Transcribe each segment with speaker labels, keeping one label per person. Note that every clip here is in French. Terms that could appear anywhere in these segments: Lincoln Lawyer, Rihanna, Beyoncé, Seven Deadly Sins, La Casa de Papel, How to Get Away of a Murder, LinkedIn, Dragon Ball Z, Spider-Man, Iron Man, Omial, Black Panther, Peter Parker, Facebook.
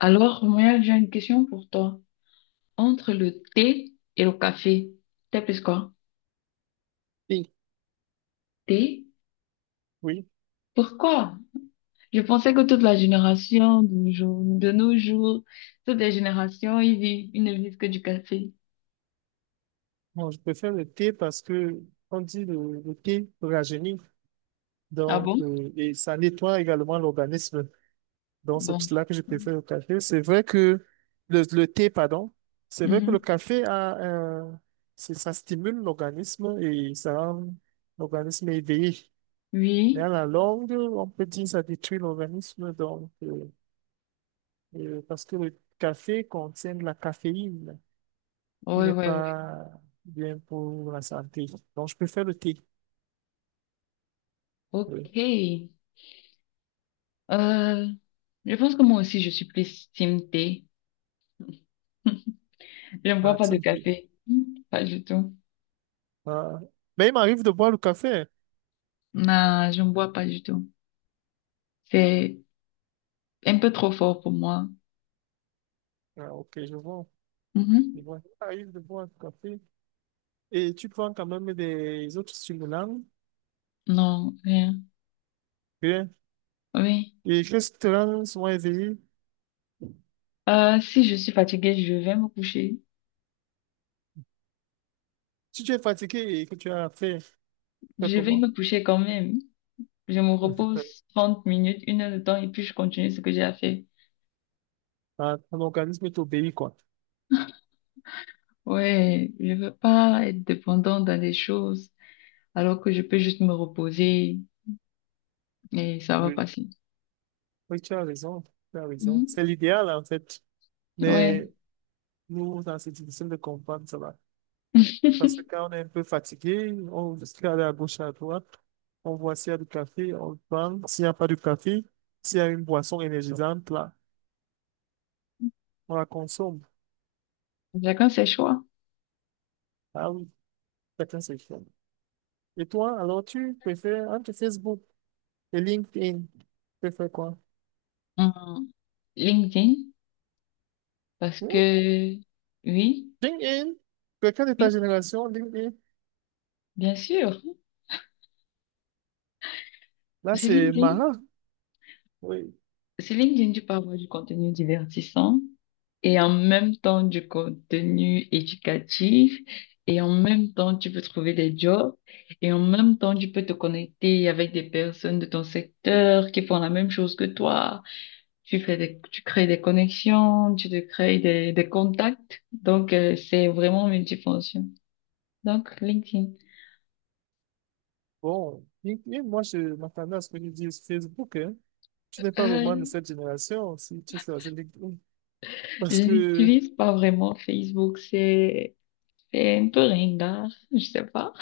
Speaker 1: Alors, moi, j'ai une question pour toi. Entre le thé et le café, t'es plus quoi?
Speaker 2: Oui,
Speaker 1: Thé?
Speaker 2: oui.
Speaker 1: Pourquoi? Je pensais que toute la génération de nos jours, toutes les générations, ils vivent, ils ne vivent que du café.
Speaker 2: Moi, je préfère le thé parce que on dit le thé rajeunit,
Speaker 1: Ah bon?
Speaker 2: et ça nettoie également l'organisme. Donc c'est pour
Speaker 1: Bon.
Speaker 2: cela que je préfère le café. C'est vrai que le thé, pardon, c'est vrai que le
Speaker 1: Mhm.
Speaker 2: café a un- ça stimule l'organisme et ça rend l'organisme éveillé. Mais
Speaker 1: Oui?
Speaker 2: à la longue, on peut dire que ça détruit l'organisme parce que le café contient de la caféine, qui
Speaker 1: Oui,
Speaker 2: n'est
Speaker 1: oui, oui.
Speaker 2: pas bien pour la santé. Donc, je préfère le thé. Oui.
Speaker 1: Ok. Euh, je pense que moi aussi, je suis plus team thé. Je ne
Speaker 2: Ah,
Speaker 1: bois pas de
Speaker 2: tiens, oui.
Speaker 1: café. Pas du tout.
Speaker 2: Ah, mais il m'arrive de boire le café.
Speaker 1: Non, je ne bois pas du tout. C'est un peu trop fort pour moi.
Speaker 2: Ah, ok, je vois. Je
Speaker 1: Mhm.
Speaker 2: vois. Il m'arrive de boire le café et tu prends quand même des autres stimulants
Speaker 1: Non, rien.
Speaker 2: bien,
Speaker 1: Oui.
Speaker 2: et que ce te rend souvent éveillé.
Speaker 1: Si je suis fatiguée, je vais me coucher.
Speaker 2: Si tu es fatigué et que tu fais
Speaker 1: Je vais
Speaker 2: comment?
Speaker 1: me coucher quand même. Je me repose 30 minutes, une heure de temps, et puis je continue ce que j'ai à faire.
Speaker 2: Ah, ton organisme t'obéit, quoi.
Speaker 1: Ouais, je veux pas être dépendante dans des choses alors que je peux juste me reposer et ça va
Speaker 2: Oui.
Speaker 1: passer.
Speaker 2: Oui, tu as raison. Tu as raison.
Speaker 1: Mhm.
Speaker 2: C'est l'idéal, en fait.
Speaker 1: Ouais.
Speaker 2: Mais nous, dans cette édition de comprendre, ça va. Parce que quand on est un peu fatigué, on se aller à gauche, à droite, on voit s'il y a du café, on le prend. S'il n'y a pas de café, s'il y a une boisson énergisante, là, on la consomme.
Speaker 1: Chacun ses choix.
Speaker 2: Ah oui, chacun ses choix. Et toi, alors tu préfères entre Facebook et LinkedIn, tu préfères quoi?
Speaker 1: Hum, LinkedIn, parce
Speaker 2: Hmm?
Speaker 1: que oui,
Speaker 2: LinkedIn? Quelqu'un de ta
Speaker 1: oui,
Speaker 2: génération, LinkedIn?
Speaker 1: bien sûr.
Speaker 2: Là,
Speaker 1: C'est
Speaker 2: c'est
Speaker 1: LinkedIn.
Speaker 2: marrant. Oui.
Speaker 1: Sur LinkedIn, tu peux avoir du contenu divertissant et en même temps du contenu éducatif et en même temps tu peux trouver des jobs et en même temps tu peux te connecter avec des personnes de ton secteur qui font la même chose que toi. Tu fais des- tu crées des connexions, tu te crées des contacts. Donc, c'est vraiment multifonction. Donc, LinkedIn.
Speaker 2: Bon, LinkedIn, moi, je m'attendais à ce que tu dises Facebook, hein. Tu n'es pas vraiment de
Speaker 1: Euh,
Speaker 2: cette génération si tu choisis LinkedIn.
Speaker 1: je
Speaker 2: Parce que
Speaker 1: n'utilise pas vraiment Facebook, c'est un peu ringard, je sais pas.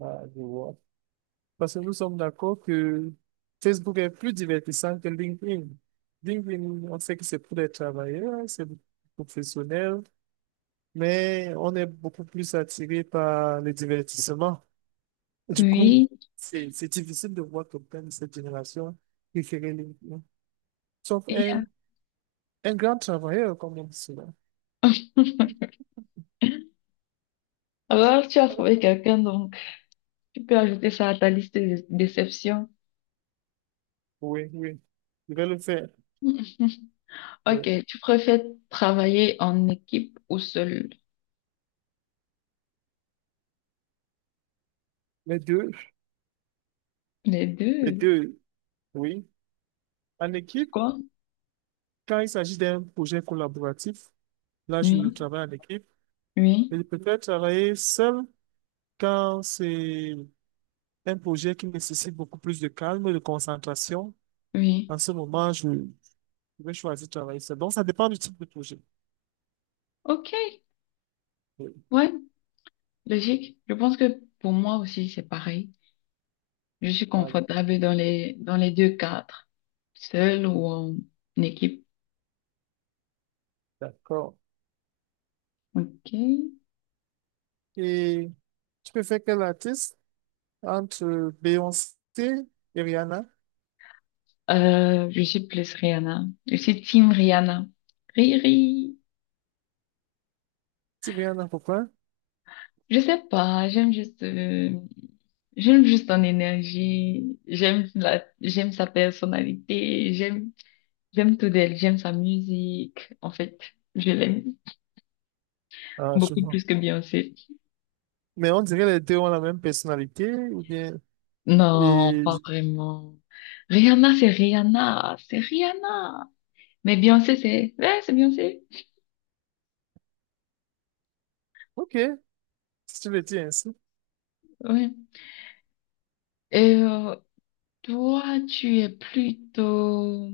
Speaker 2: ah, je vois. Parce que nous sommes d'accord que Facebook est plus divertissant que LinkedIn. LinkedIn, on sait que c'est pour les travailleurs, hein, c'est pour les professionnels, mais on est beaucoup plus attiré par le divertissement. Du coup,
Speaker 1: Oui.
Speaker 2: c'est difficile de voir quelqu'un de cette génération préférer LinkedIn. Sauf
Speaker 1: Et
Speaker 2: un grand travailleur, comme on dit cela.
Speaker 1: Alors, tu as trouvé quelqu'un, donc tu peux ajouter ça à ta liste de déceptions.
Speaker 2: Oui, oui, je vais le faire.
Speaker 1: Ok,
Speaker 2: Oui.
Speaker 1: tu préfères travailler en équipe ou seul?
Speaker 2: Les deux,
Speaker 1: Les
Speaker 2: les
Speaker 1: deux.
Speaker 2: deux, oui. En équipe,
Speaker 1: Pourquoi?
Speaker 2: quand il s'agit d'un projet collaboratif, là, je ne
Speaker 1: Oui,
Speaker 2: travaille en équipe.
Speaker 1: oui,
Speaker 2: Et je préfère travailler seul quand c'est un projet qui nécessite beaucoup plus de calme et de concentration.
Speaker 1: oui.
Speaker 2: En ce moment, je vais choisir de travailler seul. Donc, ça dépend du type de projet.
Speaker 1: Ok,
Speaker 2: Oui,
Speaker 1: ouais, logique. Je pense que pour moi aussi, c'est pareil. Je suis
Speaker 2: voilà.
Speaker 1: confortable dans les deux cadres, seul ou en équipe.
Speaker 2: D'accord.
Speaker 1: Ok.
Speaker 2: Et tu préfères quel artiste entre Beyoncé et Rihanna?
Speaker 1: Je suis plus Rihanna. Je suis team Rihanna. Riri.
Speaker 2: C'est bien, non, pourquoi?
Speaker 1: Je sais pas, j'aime juste son énergie, j'aime la, j'aime sa personnalité, j'aime, j'aime tout d'elle, j'aime sa musique. En fait, je l'aime
Speaker 2: Ah, je
Speaker 1: beaucoup
Speaker 2: vois.
Speaker 1: plus que Beyoncé.
Speaker 2: Mais on dirait les deux ont la même personnalité, ou bien...
Speaker 1: Non,
Speaker 2: Et...
Speaker 1: pas vraiment. Rihanna, c'est Rihanna, c'est Rihanna. Mais Beyoncé, c'est, ouais, c'est Beyoncé.
Speaker 2: Ok, si tu le dis ainsi.
Speaker 1: Ouais. Et toi, tu es plutôt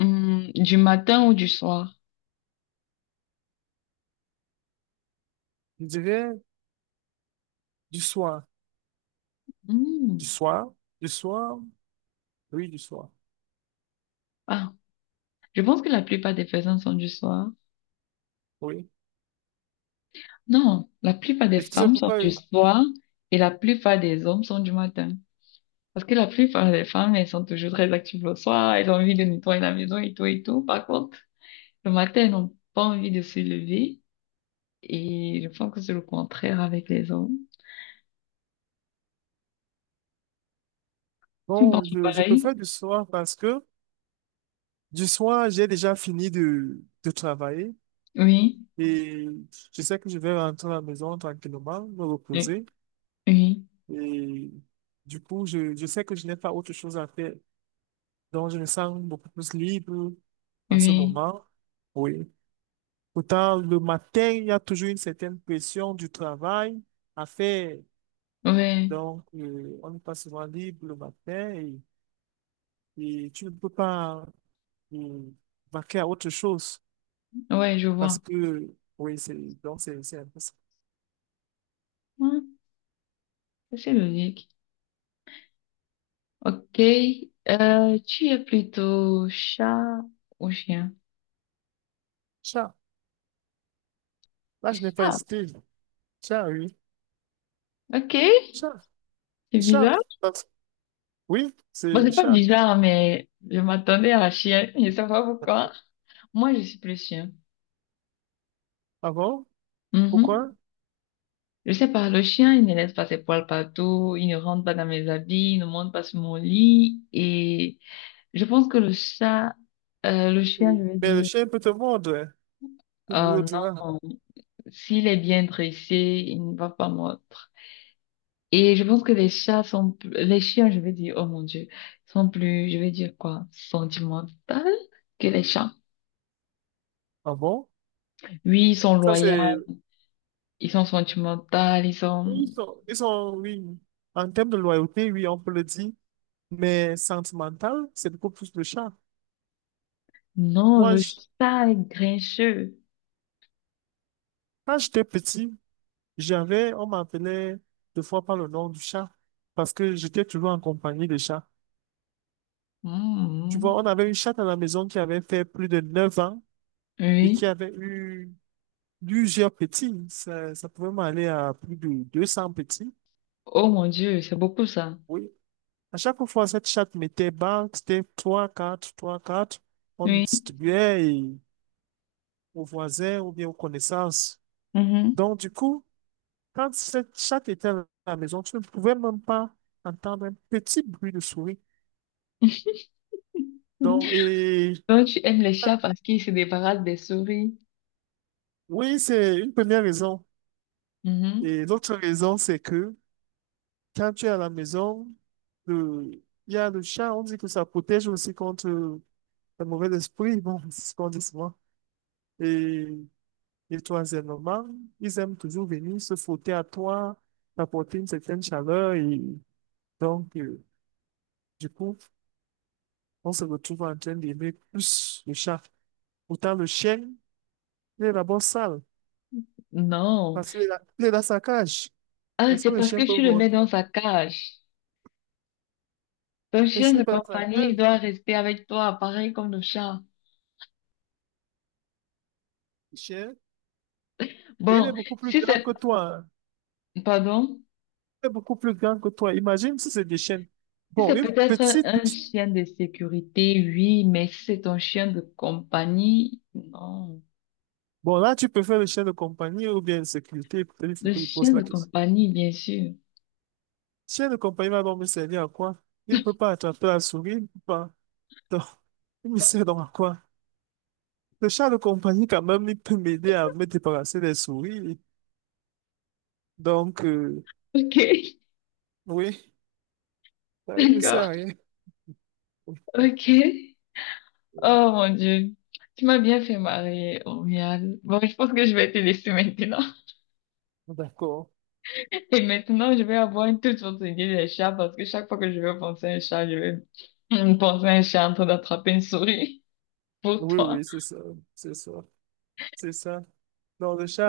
Speaker 1: du matin ou du soir?
Speaker 2: Je dirais du soir. Du
Speaker 1: Hum,
Speaker 2: soir? Du soir? Oui, du soir.
Speaker 1: Ah. Je pense que la plupart des personnes sont du soir.
Speaker 2: Oui.
Speaker 1: Non, la plupart des
Speaker 2: Est-ce que c'est
Speaker 1: femmes sont
Speaker 2: pourquoi...
Speaker 1: du soir et la plupart des hommes sont du matin. Parce que la plupart des femmes, elles sont toujours très actives le soir, elles ont envie de nettoyer la maison et tout et tout. Par contre, le matin, elles n'ont pas envie de se lever et je pense que c'est le contraire avec les hommes. Tu me
Speaker 2: Bon,
Speaker 1: penses
Speaker 2: je
Speaker 1: pareil?
Speaker 2: préfère du soir parce que du soir, j'ai déjà fini de travailler.
Speaker 1: Oui,
Speaker 2: Et je sais que je vais rentrer à la maison tranquillement, me
Speaker 1: oui,
Speaker 2: reposer.
Speaker 1: oui,
Speaker 2: Et du coup, je sais que je n'ai pas autre chose à faire. Donc, je me sens beaucoup plus libre en ce
Speaker 1: oui,
Speaker 2: moment. Oui. Pourtant, le matin, il y a toujours une certaine pression du travail à faire.
Speaker 1: ouais,
Speaker 2: Donc, on n'est pas souvent libre le matin et tu ne peux pas euh, vaquer à autre chose
Speaker 1: ouais, je
Speaker 2: parce
Speaker 1: vois.
Speaker 2: que, donc c'est un peu ça.
Speaker 1: Ouais, c'est logique. Ok, tu es plutôt chat ou chien?
Speaker 2: Tiens, là, je n'ai pas
Speaker 1: Ah,
Speaker 2: hésité. Tiens, oui.
Speaker 1: ok,
Speaker 2: Chat,
Speaker 1: c'est
Speaker 2: chat.
Speaker 1: bizarre.
Speaker 2: Euh, Oui,
Speaker 1: Bon,
Speaker 2: c'est
Speaker 1: c'est pas
Speaker 2: chat.
Speaker 1: bizarre, mais je m'attendais à la chienne. Je sais pas pourquoi. Moi, je suis plus chien.
Speaker 2: Ah bon?
Speaker 1: Mhm.
Speaker 2: Pourquoi?
Speaker 1: Je sais pas, le chien, il ne laisse pas ses poils partout, il ne rentre pas dans mes habits, il ne monte pas sur mon lit. Et je pense que le chat, le chien, je
Speaker 2: Oui.
Speaker 1: veux
Speaker 2: Mais le
Speaker 1: dire,
Speaker 2: chien peut te mordre. Tout
Speaker 1: oh
Speaker 2: l'autre là.
Speaker 1: non, s'il est bien dressé, il ne va pas mordre. Et je pense que les chats sont, plus- les chiens, je veux dire, oh mon Dieu, sont plus, je veux dire quoi, sentimentaux que les chats.
Speaker 2: Ah bon?
Speaker 1: Oui, ils sont
Speaker 2: Ça,
Speaker 1: loyaux,
Speaker 2: c'est.
Speaker 1: ils sont sentimentaux, ils sont...
Speaker 2: Ils sont, oui. En termes de loyauté, oui, on peut le dire. Mais sentimental, c'est beaucoup plus le chat.
Speaker 1: Non,
Speaker 2: Moi,
Speaker 1: le
Speaker 2: je-
Speaker 1: chat est grincheux.
Speaker 2: quand j'étais petit, j'avais, on m'appelait deux fois par le nom du chat. Parce que j'étais toujours en compagnie des chats. Tu vois,
Speaker 1: Mhm.
Speaker 2: on avait une chatte à la maison qui avait fait plus de 9 ans et qui
Speaker 1: Oui.
Speaker 2: avait eu plusieurs petits. Ça pouvait m'aller à plus de 200 petits.
Speaker 1: Oh mon Dieu, c'est beaucoup ça.
Speaker 2: Oui. À chaque fois, cette chatte mettait banque, c'était 3, 4, 3, 4. On
Speaker 1: Oui.
Speaker 2: distribuait et aux voisins ou bien aux connaissances.
Speaker 1: Mhm.
Speaker 2: Donc, du coup, quand cette chatte était à la maison, tu ne pouvais même pas entendre un petit bruit de souris. Donc, et
Speaker 1: Donc, tu aimes les chats parce qu'ils se débarrassent des souris.
Speaker 2: oui, c'est une première raison.
Speaker 1: Mhm.
Speaker 2: Et l'autre raison, c'est que quand tu es à la maison, le- il y a le chat, on dit que ça protège aussi contre le mauvais esprit, bon, c'est ce qu'on dit souvent. Et, et troisièmement, ils aiment toujours venir se frotter à toi, t'apporter une certaine chaleur. Et donc, du coup, on se retrouve en train d'aimer plus le chat. Pourtant, le chien, il est d'abord sale,
Speaker 1: Non.
Speaker 2: parce qu'il est, il est dans sa cage.
Speaker 1: Ah,
Speaker 2: Est-ce
Speaker 1: c'est
Speaker 2: que le
Speaker 1: parce que
Speaker 2: chien peut
Speaker 1: tu le mets
Speaker 2: monter?
Speaker 1: dans sa cage. Ton
Speaker 2: Mais
Speaker 1: chien
Speaker 2: s'il n'est
Speaker 1: de
Speaker 2: pas dans sa
Speaker 1: compagnie
Speaker 2: cage,
Speaker 1: doit rester avec toi, pareil comme le chat.
Speaker 2: le chien, et il est
Speaker 1: Bon,
Speaker 2: beaucoup plus
Speaker 1: si
Speaker 2: grand
Speaker 1: c'est...
Speaker 2: que toi, hein.
Speaker 1: Pardon?
Speaker 2: Il est beaucoup plus grand que toi. Imagine si c'est des chiens.
Speaker 1: Si
Speaker 2: Bon,
Speaker 1: c'est
Speaker 2: une
Speaker 1: peut-être un
Speaker 2: petite.
Speaker 1: chien de sécurité, oui, mais si c'est ton chien de compagnie, non.
Speaker 2: Bon, là, tu peux faire le chien de compagnie ou bien de sécurité. Peut-être il faut
Speaker 1: Le
Speaker 2: que je pose
Speaker 1: chien
Speaker 2: la
Speaker 1: de
Speaker 2: question.
Speaker 1: compagnie, bien sûr.
Speaker 2: Chien de compagnie va donc me servir à quoi? Il ne peut pas. Donc, il me sert donc à quoi? Le chat de compagnie, quand même, il peut m'aider à me débarrasser des souris. Donc,
Speaker 1: Ok,
Speaker 2: oui, ça, il ne me sert
Speaker 1: d'accord,
Speaker 2: à rien.
Speaker 1: ok. Oh mon Dieu, tu m'as bien fait marrer, Omial. Bon, je pense que je vais te laisser maintenant.
Speaker 2: D'accord.
Speaker 1: Et maintenant, je vais avoir une toute autre idée des chats parce que chaque fois que je vais penser à un chat, je vais penser à un chat en train d'attraper une souris pour
Speaker 2: Oui,
Speaker 1: toi.
Speaker 2: oui, c'est ça. C'est ça. C'est ça. Donc, le chat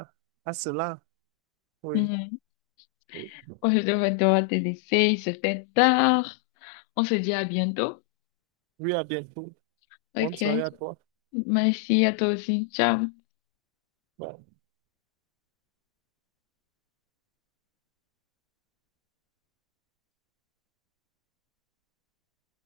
Speaker 2: a, a cela. Oui.
Speaker 1: Mhm. Ouais, je vais devoir te laisser, il se fait tard. On se dit à bientôt.
Speaker 2: Oui, à bientôt. Bonne soirée
Speaker 1: Ok.
Speaker 2: à toi.
Speaker 1: Merci à toi aussi. Ciao.
Speaker 2: Bye.